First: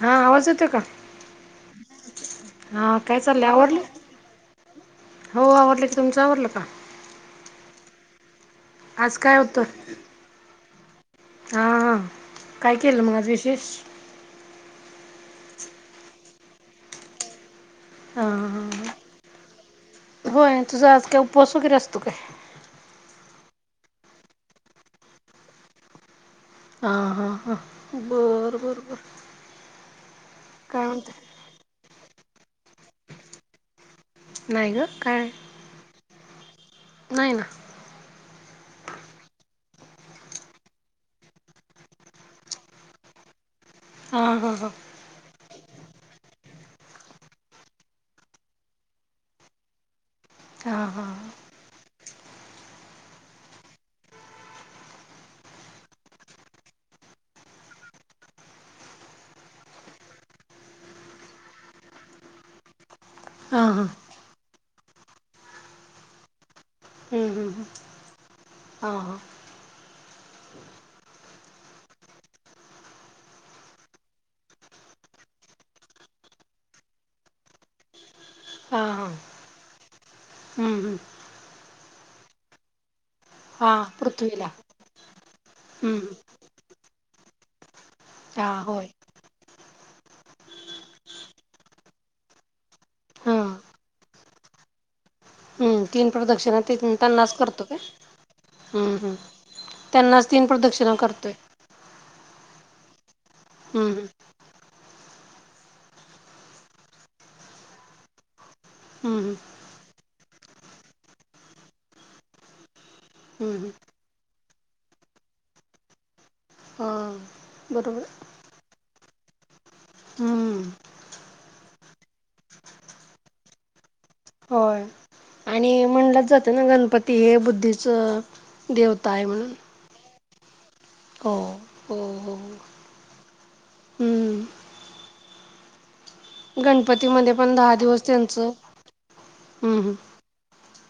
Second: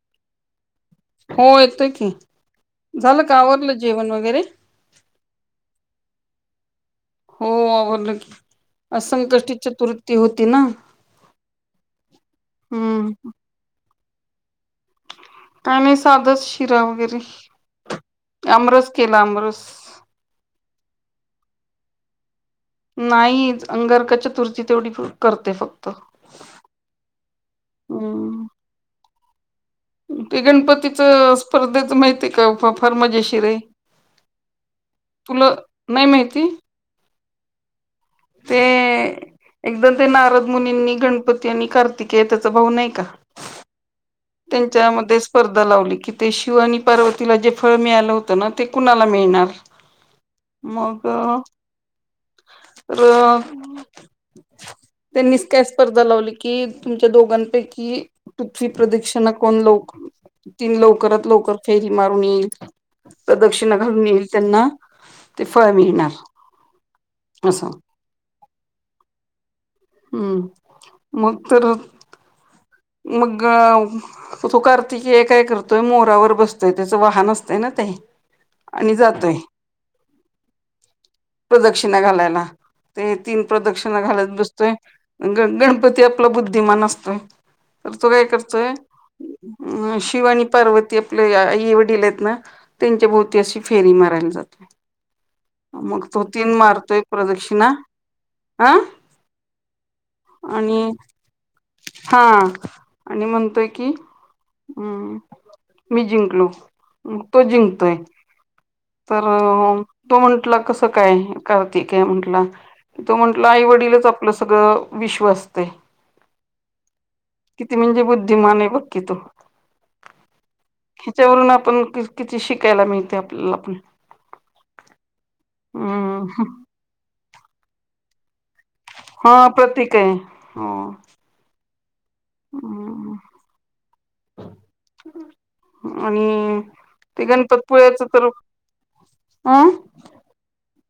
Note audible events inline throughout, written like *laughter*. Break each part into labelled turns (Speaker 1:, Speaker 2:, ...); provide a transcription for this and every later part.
Speaker 1: हा, आवाज यतो का?
Speaker 2: हो, येतोय की,
Speaker 1: हा काय
Speaker 2: झालं का
Speaker 1: चाललंय
Speaker 2: आवरलं जेवण वगैरे.
Speaker 1: हो आवरलं की,, तुमचं आवरलं का?
Speaker 2: हो आवरलं की,, आज
Speaker 1: काय
Speaker 2: संकष्टी
Speaker 1: होतं?
Speaker 2: चतुर्ी होती ना.
Speaker 1: हा हां, काय केलं
Speaker 2: हम्म
Speaker 1: मग आज विशेष?
Speaker 2: काय नाही साधच,, शिरा वगैरे,
Speaker 1: हा हा
Speaker 2: अमरस
Speaker 1: हा
Speaker 2: केला अमरस.
Speaker 1: होय,, तझं आज काय उपवास वगैरे असतोय काय?
Speaker 2: नाही, अंगारका चतुर्थी तेवढी करते फक्त.
Speaker 1: हा हा हा,,
Speaker 2: हम्म
Speaker 1: बर बर बर.
Speaker 2: ते गणपतीचं स्पर्धेच माहितीय का, फार मजेशीर आहे.
Speaker 1: नाही ग,, काय?
Speaker 2: तुला नाही माहीती.
Speaker 1: नाही ना,
Speaker 2: ते, एकदम ते नारद मुनींनी गणपती आणि कार्तिके त्याचा भाऊ नाही का,,
Speaker 1: हा हा हा
Speaker 2: त्यांच्यामध्येच, स्पर्धा लावली की,, ते शिव आणि पार्वतीला जे फळ मिळालं होतं ना,, ते कुणाला मिळणार.
Speaker 1: हा
Speaker 2: मग,,
Speaker 1: हा
Speaker 2: रऽ त्यांनीच काय स्पर्धा लावली की,, तुमच्या दोघांपैकी, पृथ प्रदक्षिणा ऽ कोण ल, ती लवकरात लवकर फेरी मारून येईल.
Speaker 1: हा
Speaker 2: प्रदक्षिणा
Speaker 1: हा
Speaker 2: घालून येईल त्यांना, ते फळ मिळणार.
Speaker 1: ह् ह
Speaker 2: असं
Speaker 1: हा हा..
Speaker 2: हम्म,, मतरऽ मगगऽ तो कार्तिकेय काय करतोय, मोरावर बसतोय, त्याचं वाहन असतय ना ते,
Speaker 1: हा
Speaker 2: आणि
Speaker 1: हा
Speaker 2: जातोय,,
Speaker 1: हम्म हम्म
Speaker 2: प्रदक्षिणा घालायला. ते तीन
Speaker 1: हा
Speaker 2: प्रदक्षिणा घालत
Speaker 1: पृथ्वीला
Speaker 2: बसतोय,, आणि ग गणपती
Speaker 1: हम्म
Speaker 2: आपला बुद्धिमान असतोय. तर तो काय
Speaker 1: हा
Speaker 2: करतोय,
Speaker 1: होय
Speaker 2: अ, शिवा आणि पार्वती आपल्या आई वडील आहेत ना. त्यांच्या
Speaker 1: हा
Speaker 2: भोवती अशी फेरी मारायला जातोय.
Speaker 1: हम्म,
Speaker 2: मग
Speaker 1: तीन
Speaker 2: तो
Speaker 1: प्रदक्षिणा ते
Speaker 2: मारतोय
Speaker 1: त्यांनाच करतोय
Speaker 2: प्रदक्षिणा हा
Speaker 1: काय? त्यांनाच तीन
Speaker 2: आणि
Speaker 1: प्रदक्षिणा करतोय.
Speaker 2: हा,, आणि म्हणतोय की,
Speaker 1: हम्म
Speaker 2: हम्म,, मी जिंकलो,, मग तो जिंकतोय. तर
Speaker 1: हम्म हम्म
Speaker 2: तो म्हटला कसं काय कार्तिक आहे म्हंटला तो म्हंटलं
Speaker 1: हम्म
Speaker 2: आई,
Speaker 1: हम्म.
Speaker 2: वडीलच आपलं सगळं विश्व असते.
Speaker 1: हां.
Speaker 2: किती म्हणजे बुद्धिमान आहे बघकी तो.
Speaker 1: हम्म
Speaker 2: ह्याच्यावरून आपण किती शिकायला मिळतेय आपल्याला. ह.
Speaker 1: म्हणलाच जात ना गणपती हे बुद्धीच देव
Speaker 2: हा प्रतीक आहे हा.
Speaker 1: हो, हो, हो. हम्म
Speaker 2: ह *unintelligible* आणि ते
Speaker 1: गणपतीमध्ये पण दहा
Speaker 2: गणपतपुळ्याच
Speaker 1: दिवस
Speaker 2: तर
Speaker 1: त्यांचं
Speaker 2: अं
Speaker 1: हम्म हम्म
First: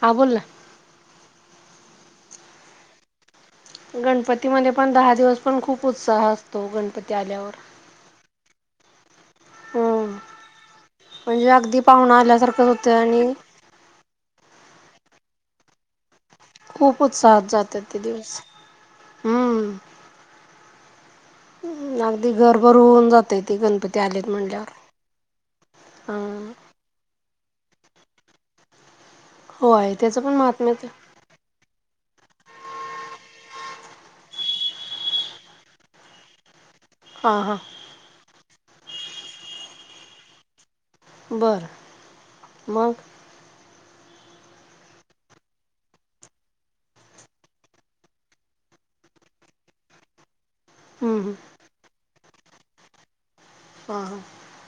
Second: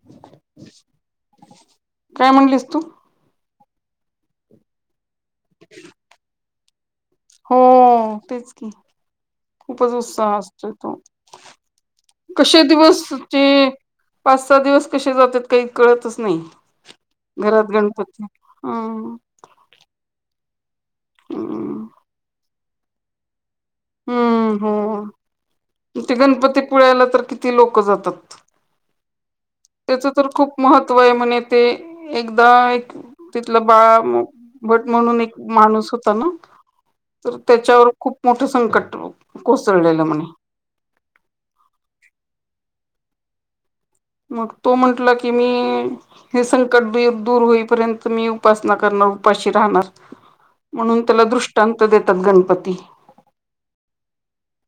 Speaker 1: हा बोलना.
Speaker 2: काय म्हणलीस तू?
Speaker 1: गणपतीमध्ये पण दहा दिवस पण खूप उत्साह असतो. तो गणपती आल्या
Speaker 2: हो, हो, तेच की. खूपच
Speaker 1: हम्म
Speaker 2: उत्साह असतो तो
Speaker 1: म्हणजे अगदी पाहुणा
Speaker 2: कशी
Speaker 1: आल्यासारखंच होतं
Speaker 2: दिवस
Speaker 1: आणि
Speaker 2: ज पाच, सहा दिवस कसे जातात काही कळतच नाही.
Speaker 1: खूप उत्साहात
Speaker 2: घरात
Speaker 1: जातात ते
Speaker 2: गणपती
Speaker 1: दिवस.
Speaker 2: हम्म.
Speaker 1: हम्म
Speaker 2: हम्म
Speaker 1: अगदी घरभर होऊन जाते ते गणपती आलेत
Speaker 2: हम्म,
Speaker 1: म्हणल्यावर.
Speaker 2: हम्म, ते
Speaker 1: हां
Speaker 2: गणपतीपुळ्याला तर किती लोक जातात.
Speaker 1: होय
Speaker 2: त्याच
Speaker 1: त्याचं
Speaker 2: तर
Speaker 1: पण
Speaker 2: खूप
Speaker 1: महात्म्यच
Speaker 2: महत्व आहे म्हणजे ते एकदा एक तिथला बाळा भट म्हणून एक माणूस होताना तर
Speaker 1: हां हां
Speaker 2: त्याच्यावर खूप मोठं संकट कोसळलेलं म्हणे.
Speaker 1: बरं मग?
Speaker 2: मग तो म्हंटलं की मी हे संकट द दूर होईपर्यंत मी उपासना करणार उपाशी राहणार. म्हणून
Speaker 1: हं
Speaker 2: त्याला
Speaker 1: हं
Speaker 2: दृष्टांत देतात गणपती.
Speaker 1: ह, ह.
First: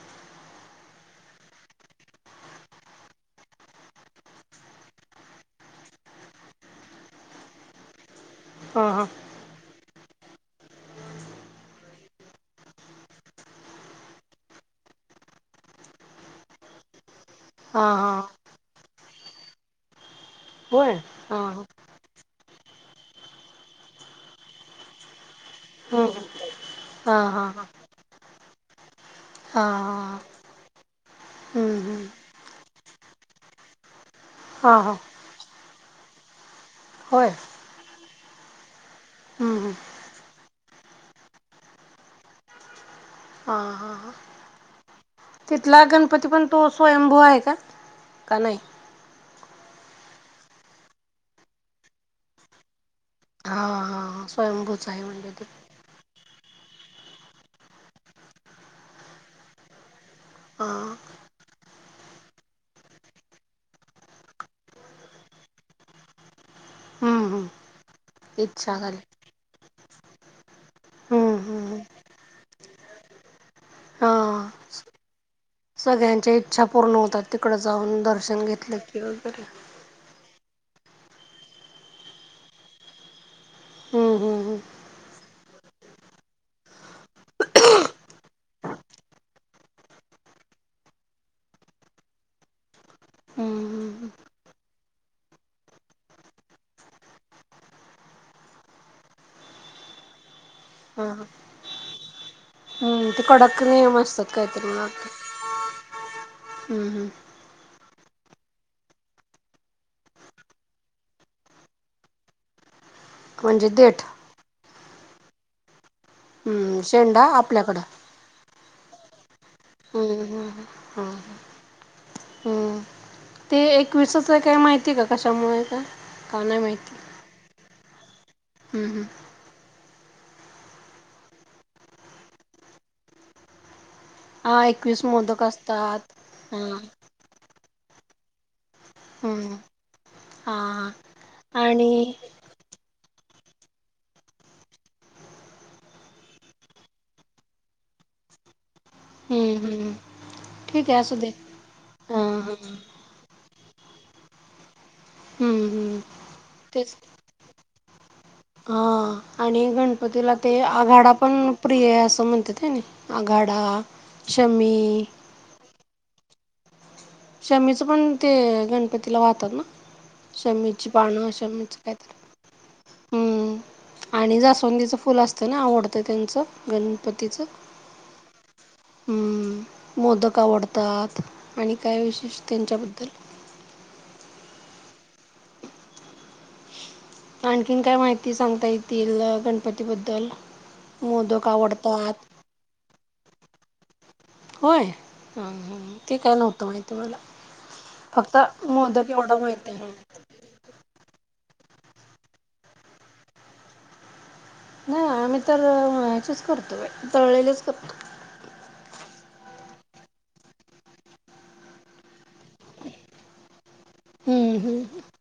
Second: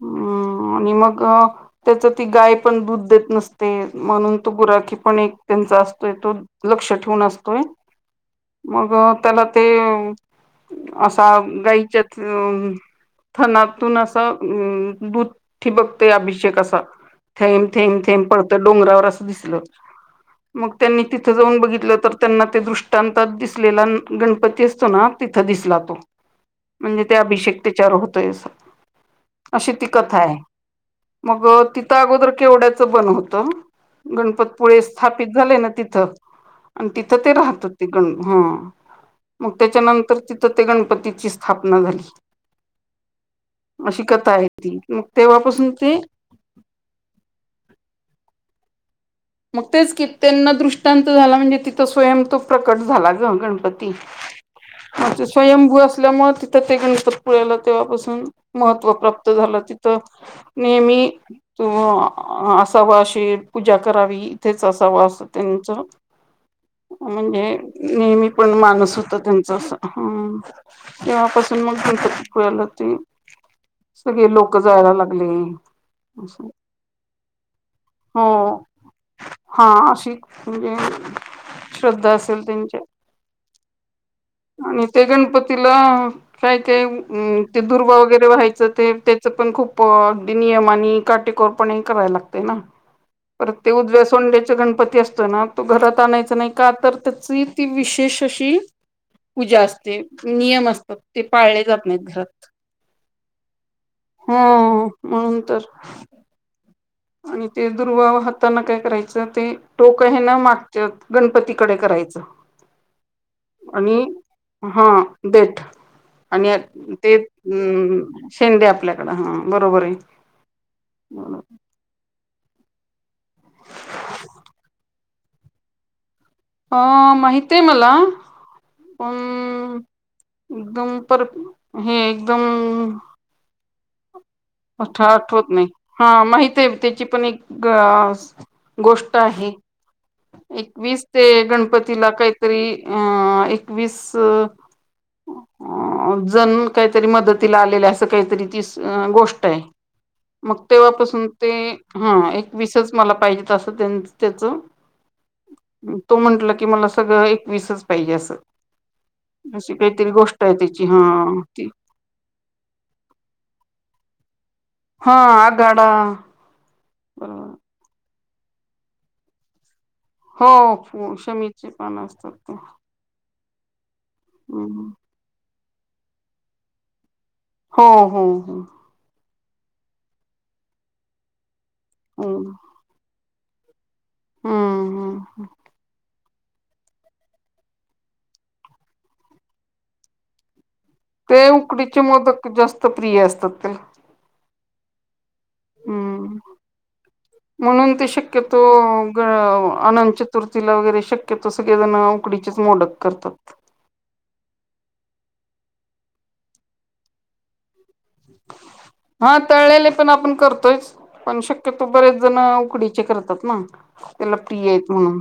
Speaker 2: हम्म आणि मग त्याच ती गाय पण दूध देत नसते. म्हणून तो गुराखी पण एक त्यांचा असतोय तो लक्ष ठेवून असतोय.
Speaker 1: हां
Speaker 2: मग
Speaker 1: हां
Speaker 2: त्याला ते असा गाईच्यात अ फणातून असा अ दूध ठि बघते अभिषेक असा. थेम,
Speaker 1: हां
Speaker 2: थेम, थेम
Speaker 1: हां
Speaker 2: पळत डोंगरावर असं दिसलं मग
Speaker 1: होय
Speaker 2: त्यांनी ति तिथ
Speaker 1: हां
Speaker 2: जाऊन
Speaker 1: हां
Speaker 2: बघितलं तर त्यांना ते दृष्टांतात दिसलेला गणपती असतोना तिथं दिसला तो.
Speaker 1: हं हं
Speaker 2: म्हणजे ते
Speaker 1: हां हां
Speaker 2: अभिषेक
Speaker 1: हां
Speaker 2: त्याच्यावर होतोय अस.
Speaker 1: हां
Speaker 2: अशी ती
Speaker 1: हां
Speaker 2: कथा आहे मग
Speaker 1: हं
Speaker 2: तिथं
Speaker 1: हं
Speaker 2: अगोदर केवड्याचं बनवत
Speaker 1: हां
Speaker 2: गणपतपुळे
Speaker 1: हां
Speaker 2: स्थाप झालं ना तिथ आणि तिथं
Speaker 1: होय
Speaker 2: ते राहता ते गण ह
Speaker 1: हं
Speaker 2: मग
Speaker 1: हं
Speaker 2: त्याच्यानंतर तिथं ते गणपतीची स्थापना झाली.
Speaker 1: हा, हा,
Speaker 2: अशी
Speaker 1: ह.
Speaker 2: कथा आहे मग तेव्हा पासून ते
Speaker 1: तो स्वयंभू आहेका का नाही?
Speaker 2: मग तेच की त्यांना दृष्टांत झाला म्हणजे तिथं स्वयं तो प्रकट झाला ग गणपती.
Speaker 1: ह.
Speaker 2: अच्छा स्वयंभू असल्यामुळे तर ते गणतपुळ्याला तेव्हापासून महत्त्व प्राप्त झालं तिथ.
Speaker 1: हां
Speaker 2: नेहमी तू असाव अशी पूजा करावी इथेच असा वास त्यांच
Speaker 1: हं
Speaker 2: म्हणजे.
Speaker 1: हं
Speaker 2: नेहमी पण
Speaker 1: इच्छा झाली
Speaker 2: माणुस होत त्यांच असा. हम्म,
Speaker 1: हं
Speaker 2: तेव्हापासून
Speaker 1: हं
Speaker 2: मग
Speaker 1: हं
Speaker 2: गणपतीपुळ्याला जाते. सगळे
Speaker 1: हां
Speaker 2: लोक जायला लागले.
Speaker 1: सगळ्यांच्या
Speaker 2: असं
Speaker 1: इच्छा पूर्ण होतात, तिकड जाऊन दर्शन
Speaker 2: हो
Speaker 1: घेतलं की वगैरे.
Speaker 2: हा अशी, म्हणजे श्रद्धा असेल त्यांच्या-
Speaker 1: हम्म हम्म
Speaker 2: आणि ते गणपतीला- काय-काय ते दुर्वा वगैरे व्हायचं, ते त्याचं पण खूप अगदी नियम आणि काटेकोर- पणे करायला लागते ना.
Speaker 1: हम्म
Speaker 2: परत ते उजव्या
Speaker 1: हम्म
Speaker 2: सोंड्याच गणपती असतो ना, तो घरात आणायच नाही का तर त्या- ती विशेष अशी- पूजा असते, नियम असतात,
Speaker 1: हम्म हा
Speaker 2: ते पाळले जात नाहीत घरात.
Speaker 1: हम्म ते कडक नाही मस्तात कायतरी म
Speaker 2: हो म्हणून तर
Speaker 1: *unintelligible*
Speaker 2: आणि ते दुर्वावाहताना काय करायचं, ते टोक हे ना मागते *unintelligible* गणपतीकडे करायचं.
Speaker 1: म्हणजे
Speaker 2: आणि
Speaker 1: देठ
Speaker 2: हा, देठ. आणि
Speaker 1: हम्म
Speaker 2: ते
Speaker 1: शेंडा आपल्याकडं
Speaker 2: *unintelligible* शेंडे आपल्याकडं हा बरोबर आहे
Speaker 1: हम्म हम्म हम्म हम्म
Speaker 2: बरोबर.
Speaker 1: हम्म ते एकविसाच काय माहिती का? कशामुळे काय?
Speaker 2: अ.. माहित आहे मला,
Speaker 1: हम्म हम्म
Speaker 2: पण.. - एकदम पर हे एकदम-
Speaker 1: हा
Speaker 2: आता
Speaker 1: एकवीस मोदक
Speaker 2: आठवत नाही,
Speaker 1: असतात
Speaker 2: हा माहित आहे
Speaker 1: हां
Speaker 2: त्याची पण एक- अ गोष्ट आहे
Speaker 1: हम्म हां
Speaker 2: एकवीीस ते गणपतीला
Speaker 1: आणि
Speaker 2: काही *unintelligible* तरी एकवीस- अ.. जण काहीतरी मदतीला आलेलं असं काहीतरी तीस गो- ष्ट
Speaker 1: हम्म
Speaker 2: आहे,
Speaker 1: हम्म
Speaker 2: मग
Speaker 1: ठीक आहे असू
Speaker 2: तेव्हापासून
Speaker 1: दे
Speaker 2: ते
Speaker 1: हां
Speaker 2: हा
Speaker 1: हां
Speaker 2: एकविसच मला पाहिजेत अस त्यांच- त्याच,
Speaker 1: हम्म हम्म
Speaker 2: तो म्हटलं की मला
Speaker 1: तेच
Speaker 2: सगळं एकवीसच पाहिजे असं-
Speaker 1: हा आणि
Speaker 2: अशी काहीतरी
Speaker 1: गणपतीला
Speaker 2: गोष्ट आहे
Speaker 1: ते
Speaker 2: त्याची
Speaker 1: आघाडा
Speaker 2: हा
Speaker 1: पण
Speaker 2: ती
Speaker 1: प्रिय आहे असं म्हणतेत हे नाही. आघाडा, शमी-
Speaker 2: हा, आगाडा- ह *inaudible*
Speaker 1: शमीच पण ते गणपतीला वाहतात ना? शमीची
Speaker 2: हो
Speaker 1: पाणं,
Speaker 2: शमीची
Speaker 1: शमीच कात
Speaker 2: पानं असतात ते
Speaker 1: *unintelligible* आणि जासवंदीचं फुल असतं ना आवडतं, त्यांचं गणपतीच-
Speaker 2: हा, हा, हा.
Speaker 1: हम. मोदक आवडतात आणि काय
Speaker 2: हो
Speaker 1: विशेष त्यांच्याबद्दल?
Speaker 2: हम्. हम.
Speaker 1: आणखीन काय माहिती सांगता येतील गणपती बद्दल?
Speaker 2: ते उकडीचे मोदक जास्त प्रिय असतात, *unintelligible*
Speaker 1: होय, हा, हा, ते काय
Speaker 2: हम्म
Speaker 1: नव्हतं माहिती मला.
Speaker 2: म्हणून ते
Speaker 1: फक्त
Speaker 2: शक्यतो
Speaker 1: मोदक
Speaker 2: ग
Speaker 1: एवढं माहिती आहे.
Speaker 2: अनचित *unintelligible* तुर्थीला वगैरे शक्यतो सगळेजण उकडीचेच मोदक करतात.
Speaker 1: नाही आम्ही तरचेच करतो तळलेलेच करतो *unintelligible*
Speaker 2: हा तळलेले पण आपण करतोयच. पण शक्यतो बरेच जण उकडीचे करतात ना. त्याला पी
Speaker 1: हम्म
Speaker 2: *unintelligible* येत
Speaker 1: हम्म
Speaker 2: म्हणून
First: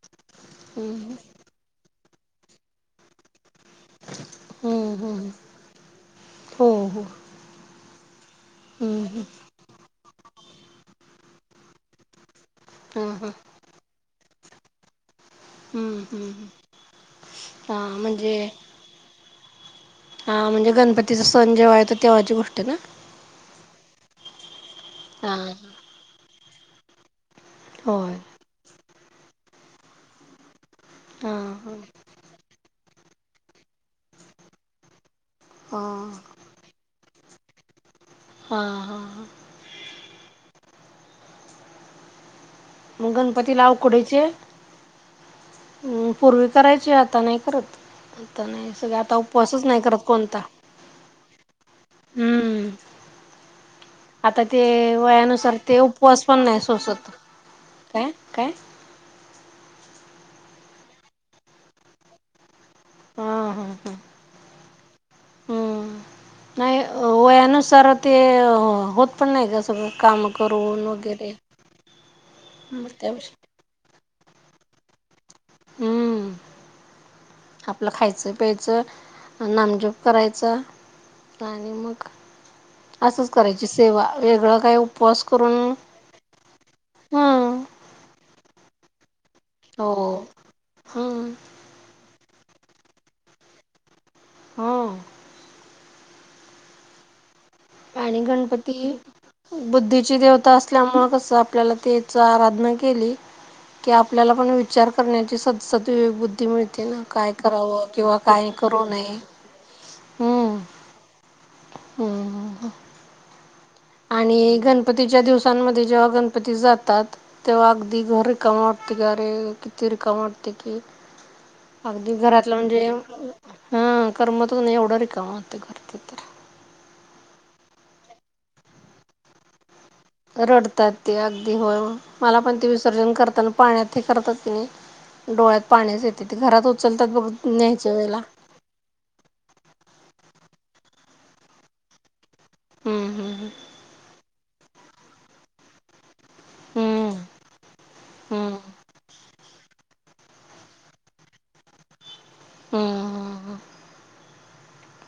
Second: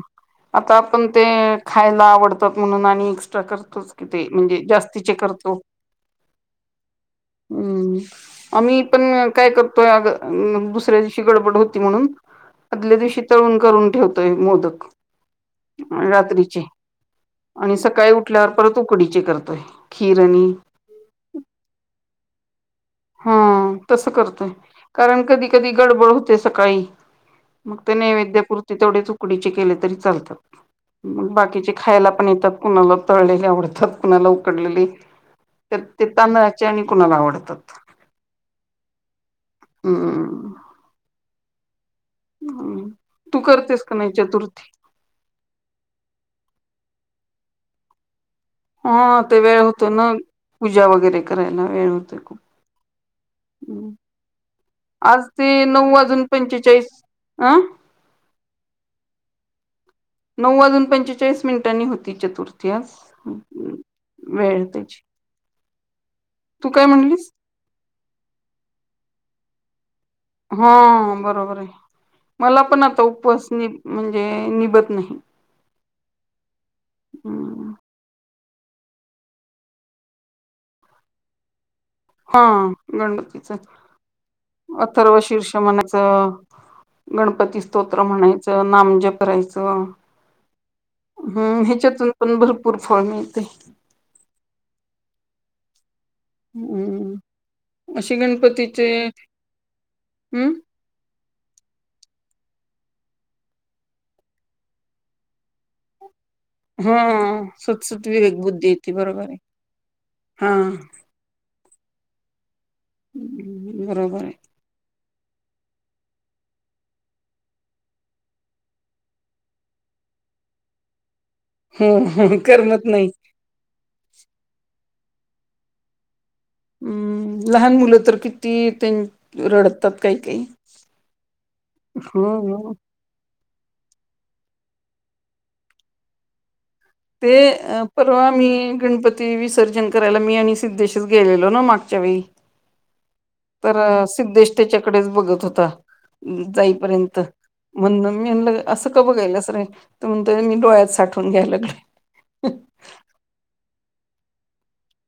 Speaker 2: आता आपण
Speaker 1: हम्म
Speaker 2: ते खायला आवडतात, म्हणून आणि एक्स्ट्रा करतोच. कि ते म्हणजे
Speaker 1: हम्म.
Speaker 2: जास्तीचे
Speaker 1: हम.
Speaker 2: करतो
Speaker 1: हो, हो.
Speaker 2: हम्. आम्ही
Speaker 1: हम्म हम्म
Speaker 2: पण काय करतोय अ *unintelligible* दुसऱ्या दिवशी गडबड होती म्हणून- आदल्या
Speaker 1: हां
Speaker 2: दिवशी
Speaker 1: हां
Speaker 2: तळून करून ठेवतोय मोदक.
Speaker 1: हम्म हम्म
Speaker 2: रात्रीचे आणि
Speaker 1: हां
Speaker 2: सकाळी उठल्यावर परत उकडीचे करतोय. खीर आणि
Speaker 1: हा, म्हणजे गणपतीचा सण जेव्हा येतो, तेव्हाची गोष्टी ना?
Speaker 2: हा, तसं करतो, कारण
Speaker 1: हां
Speaker 2: कधी कधी गडबड होते सकाळी. मग ते
Speaker 1: होय
Speaker 2: नैवेद्यपूर्ती तेवढे ऊकडीचे केले तरी चालतात मग
Speaker 1: हां
Speaker 2: बाकीचे
Speaker 1: हां
Speaker 2: खायला पण येतात. कुणाला तळलेली आवडतात कुणाला उकडलेली तर ते
Speaker 1: हां
Speaker 2: तांदळा आणि कुणाला आवडतात.
Speaker 1: हां हां हां
Speaker 2: ह *unintelligible* ह
Speaker 1: मग
Speaker 2: तू
Speaker 1: गणपतीला
Speaker 2: करतेस का नाही चतुर्थी
Speaker 1: म् पूर्वी करायची आता नाही करत. नाही
Speaker 2: हा
Speaker 1: सगळे आता
Speaker 2: ते वेळ
Speaker 1: उपवासच नाही
Speaker 2: होतो ना
Speaker 1: करत कोणता
Speaker 2: पूजा वगैरे करायला वेळ होतोय खूप
Speaker 1: हम्म
Speaker 2: हम्म
Speaker 1: आता ते वयानुसार ते उपवास
Speaker 2: वाजून
Speaker 1: पण नाही
Speaker 2: पंचेचाळीस
Speaker 1: सोसत
Speaker 2: अं
Speaker 1: काय काय
Speaker 2: नऊ वाजून पंचेचाळीस मिनिटांनी होती चतुर्थी आज
Speaker 1: हा हा हा
Speaker 2: वेळ त्याची तू काय म्हणलीस
Speaker 1: त्यानुसार ते होत पण नाही का सगळं काम
Speaker 2: हा
Speaker 1: करून वगैरे.
Speaker 2: बरोबर आहे मला पण
Speaker 1: मग
Speaker 2: आता
Speaker 1: त्या
Speaker 2: उपवास नि म्हणजे निभत नाही.
Speaker 1: हं्म
Speaker 2: हम्
Speaker 1: आपलं खायचं प्यायचं नामजोप करायचं. आणि मग
Speaker 2: हा
Speaker 1: असंच
Speaker 2: गणपतीच
Speaker 1: करायची सेवा वेगळं काय
Speaker 2: अथर्व
Speaker 1: उपवास
Speaker 2: शीर्ष
Speaker 1: करून हम्म
Speaker 2: गणपती स्त्रोत म्हणायच नामजप करायच
Speaker 1: हो हम्म
Speaker 2: हम् ह्याच्यातून पण भरपूर फळ मिळते.
Speaker 1: हो
Speaker 2: हम्म *unintelligible* असे
Speaker 1: आणि
Speaker 2: गणपतीचे
Speaker 1: गणपती बुद्धीची
Speaker 2: हम्म
Speaker 1: देवता असते. ल्यामुळे कस आपल्याला त्याच आराधना केली कि आपल्याला पण विचार करण्याची सदद् मिळते
Speaker 2: हा
Speaker 1: ना काय करावं
Speaker 2: सतसत
Speaker 1: किंवा
Speaker 2: विवेक
Speaker 1: काही
Speaker 2: बुद्धी
Speaker 1: करू
Speaker 2: येते
Speaker 1: नय
Speaker 2: बरोबर आहे हा.
Speaker 1: हम्म हम्म हम् ह
Speaker 2: बरोबर आहे
Speaker 1: आणि गणपतीच्या दिवसांमध्ये जेव्हा गणपती जातात तेव्हा अगदी घर रिकम वाटते ग अ रे किती रिकम वाटते की
Speaker 2: हो
Speaker 1: अगदी
Speaker 2: हो
Speaker 1: घरातलं म्हणजे
Speaker 2: करमत नाही.
Speaker 1: हा करमतच नाही एवढं रिकाम होत घरच तर
Speaker 2: हम्म लहान मुलं तर किती त्यां रडतात. काही काही
Speaker 1: रडतात ते अगदी होय
Speaker 2: हो
Speaker 1: मला पण
Speaker 2: हो.
Speaker 1: ते विसर्जन करताना पाण्यात हे करतात ति डोळ्यात पाण्याच येते ते घरात उचलतात बघ न्यायच्या वेळेला
Speaker 2: म गणपती विसर्जन करायला मी आणि सिद्धेशीच गेलेलो ना मागच्या वेळी
Speaker 1: हम्म हम्म
Speaker 2: तर सिद्धेश त्याच्याकडेच बघत होता.
Speaker 1: हम्म
Speaker 2: जाईपर्यंत. म्हण मी
Speaker 1: हम्म
Speaker 2: ल असं का बघायलाच रे तर म्हणतो मी डोळ्यात साठवून घ्यायला लगले ह *unintelligible*
Speaker 1: हम *inaudible*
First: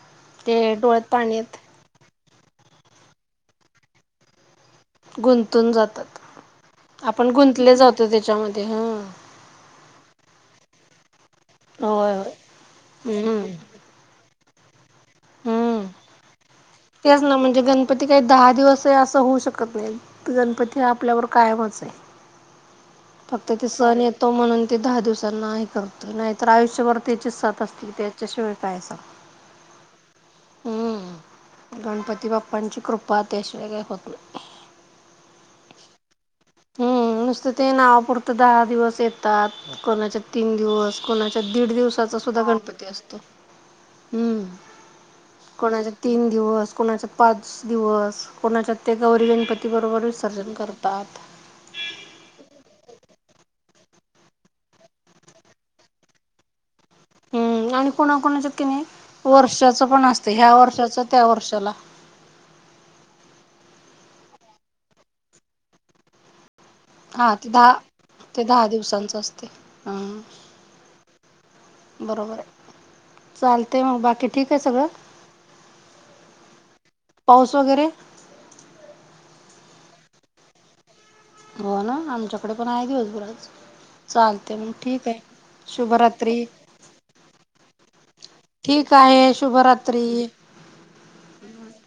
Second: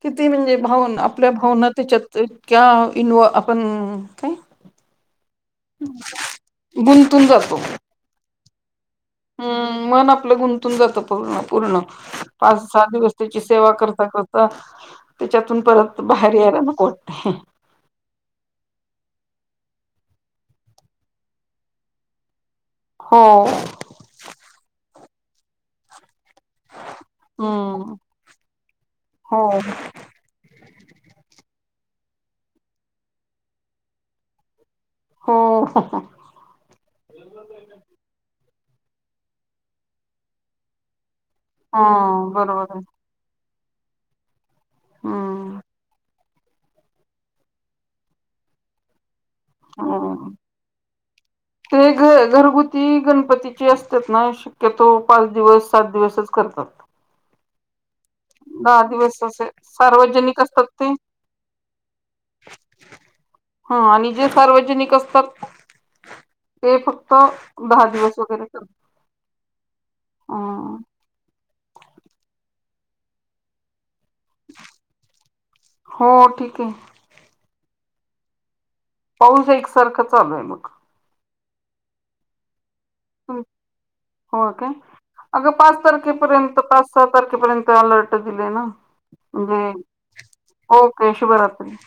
Speaker 2: किती
Speaker 1: ते
Speaker 2: म्हणजे भावी
Speaker 1: डोळ्यात
Speaker 2: आपल्या
Speaker 1: पाण्यात
Speaker 2: भावना त्याच्यात इनव आपण काय
Speaker 1: गुंतून जातात
Speaker 2: गुंतून
Speaker 1: आपण गुंतले जातो त्याच्यामध्ये ह
Speaker 2: हम मन आपलं गुंतून जात पू पूर्ण
Speaker 1: होय होय.
Speaker 2: पाच सात दिवस त्याची
Speaker 1: हम्म
Speaker 2: सेवा करता कर त्याच्यातून
Speaker 1: हम्म
Speaker 2: परत बाहेर यायला ना
Speaker 1: तेच ना म्हणजे ग गणपती काही दहा दिवस आहे असं होऊ शकत नाही तर गणपती हा आपल्यावर कायमच आहे.
Speaker 2: हो
Speaker 1: फक्त ते सण येतो म्हणून ते दहा दिवसांना नाही करत नाही तरर आयुष्यभर त्याची सथ असतील
Speaker 2: हम्म
Speaker 1: त्याच्याशिवाय काय सां
Speaker 2: हो
Speaker 1: हम्म गणपती बाप्पांची कृपा त्याशिवाय काय होत नाही.
Speaker 2: हो.
Speaker 1: हम्म नुसतं ते नावापुरतं दहा दिवस येतात कोनाचे तीन दिवस- कोणाच्यात दीड दिवसाचा सुद्धा
Speaker 2: बरोबर आहे
Speaker 1: गणपती असतो हम्म.
Speaker 2: हम्म
Speaker 1: कोणाच्यात तीन दिवस, कोणाच्या पाच दिवस कोणाच्या ते गौरी गणपती ती बरोबर
Speaker 2: हो
Speaker 1: विसर्जन करतात.
Speaker 2: ते घ घरगुती गणपतीची असतात ना- शक्यतो पाच दिवस, सात दिवसच करतात.
Speaker 1: हम्म आणि कोणाकुणाच्यायत किनी
Speaker 2: दहा दिवस असे
Speaker 1: वर्षाचं पण असतंय
Speaker 2: सार्वजनिक
Speaker 1: ह्या
Speaker 2: असतात ते
Speaker 1: वर्षाचं त्या वर्षाला.
Speaker 2: हा आणि जे सार्वजनिक असतात ते फक्त
Speaker 1: हा ते
Speaker 2: दहा दिवस
Speaker 1: ते
Speaker 2: वगैरे करत
Speaker 1: दहा दिवसांचं असते हा
Speaker 2: हम्म.
Speaker 1: बरोबर आहे चालतय म बाकी ठीक आहे सगळं
Speaker 2: हो ठीक आहे
Speaker 1: पाऊस वगैरे
Speaker 2: पाऊस एकसारखं चालूय बग.
Speaker 1: हो ना आमच्याकडे पण आहे दिवसभर आज
Speaker 2: हो
Speaker 1: चालते मग
Speaker 2: काय
Speaker 1: ठीक आहे.
Speaker 2: अगं पाच
Speaker 1: शुभरात्री
Speaker 2: तारखेपर्यंत, पाच सहा तारखेपर्यंत अलर्ट दिले ना
Speaker 1: ठीक आहे
Speaker 2: म्हणजे
Speaker 1: शुभरात्री
Speaker 2: ओके शुभरात्री.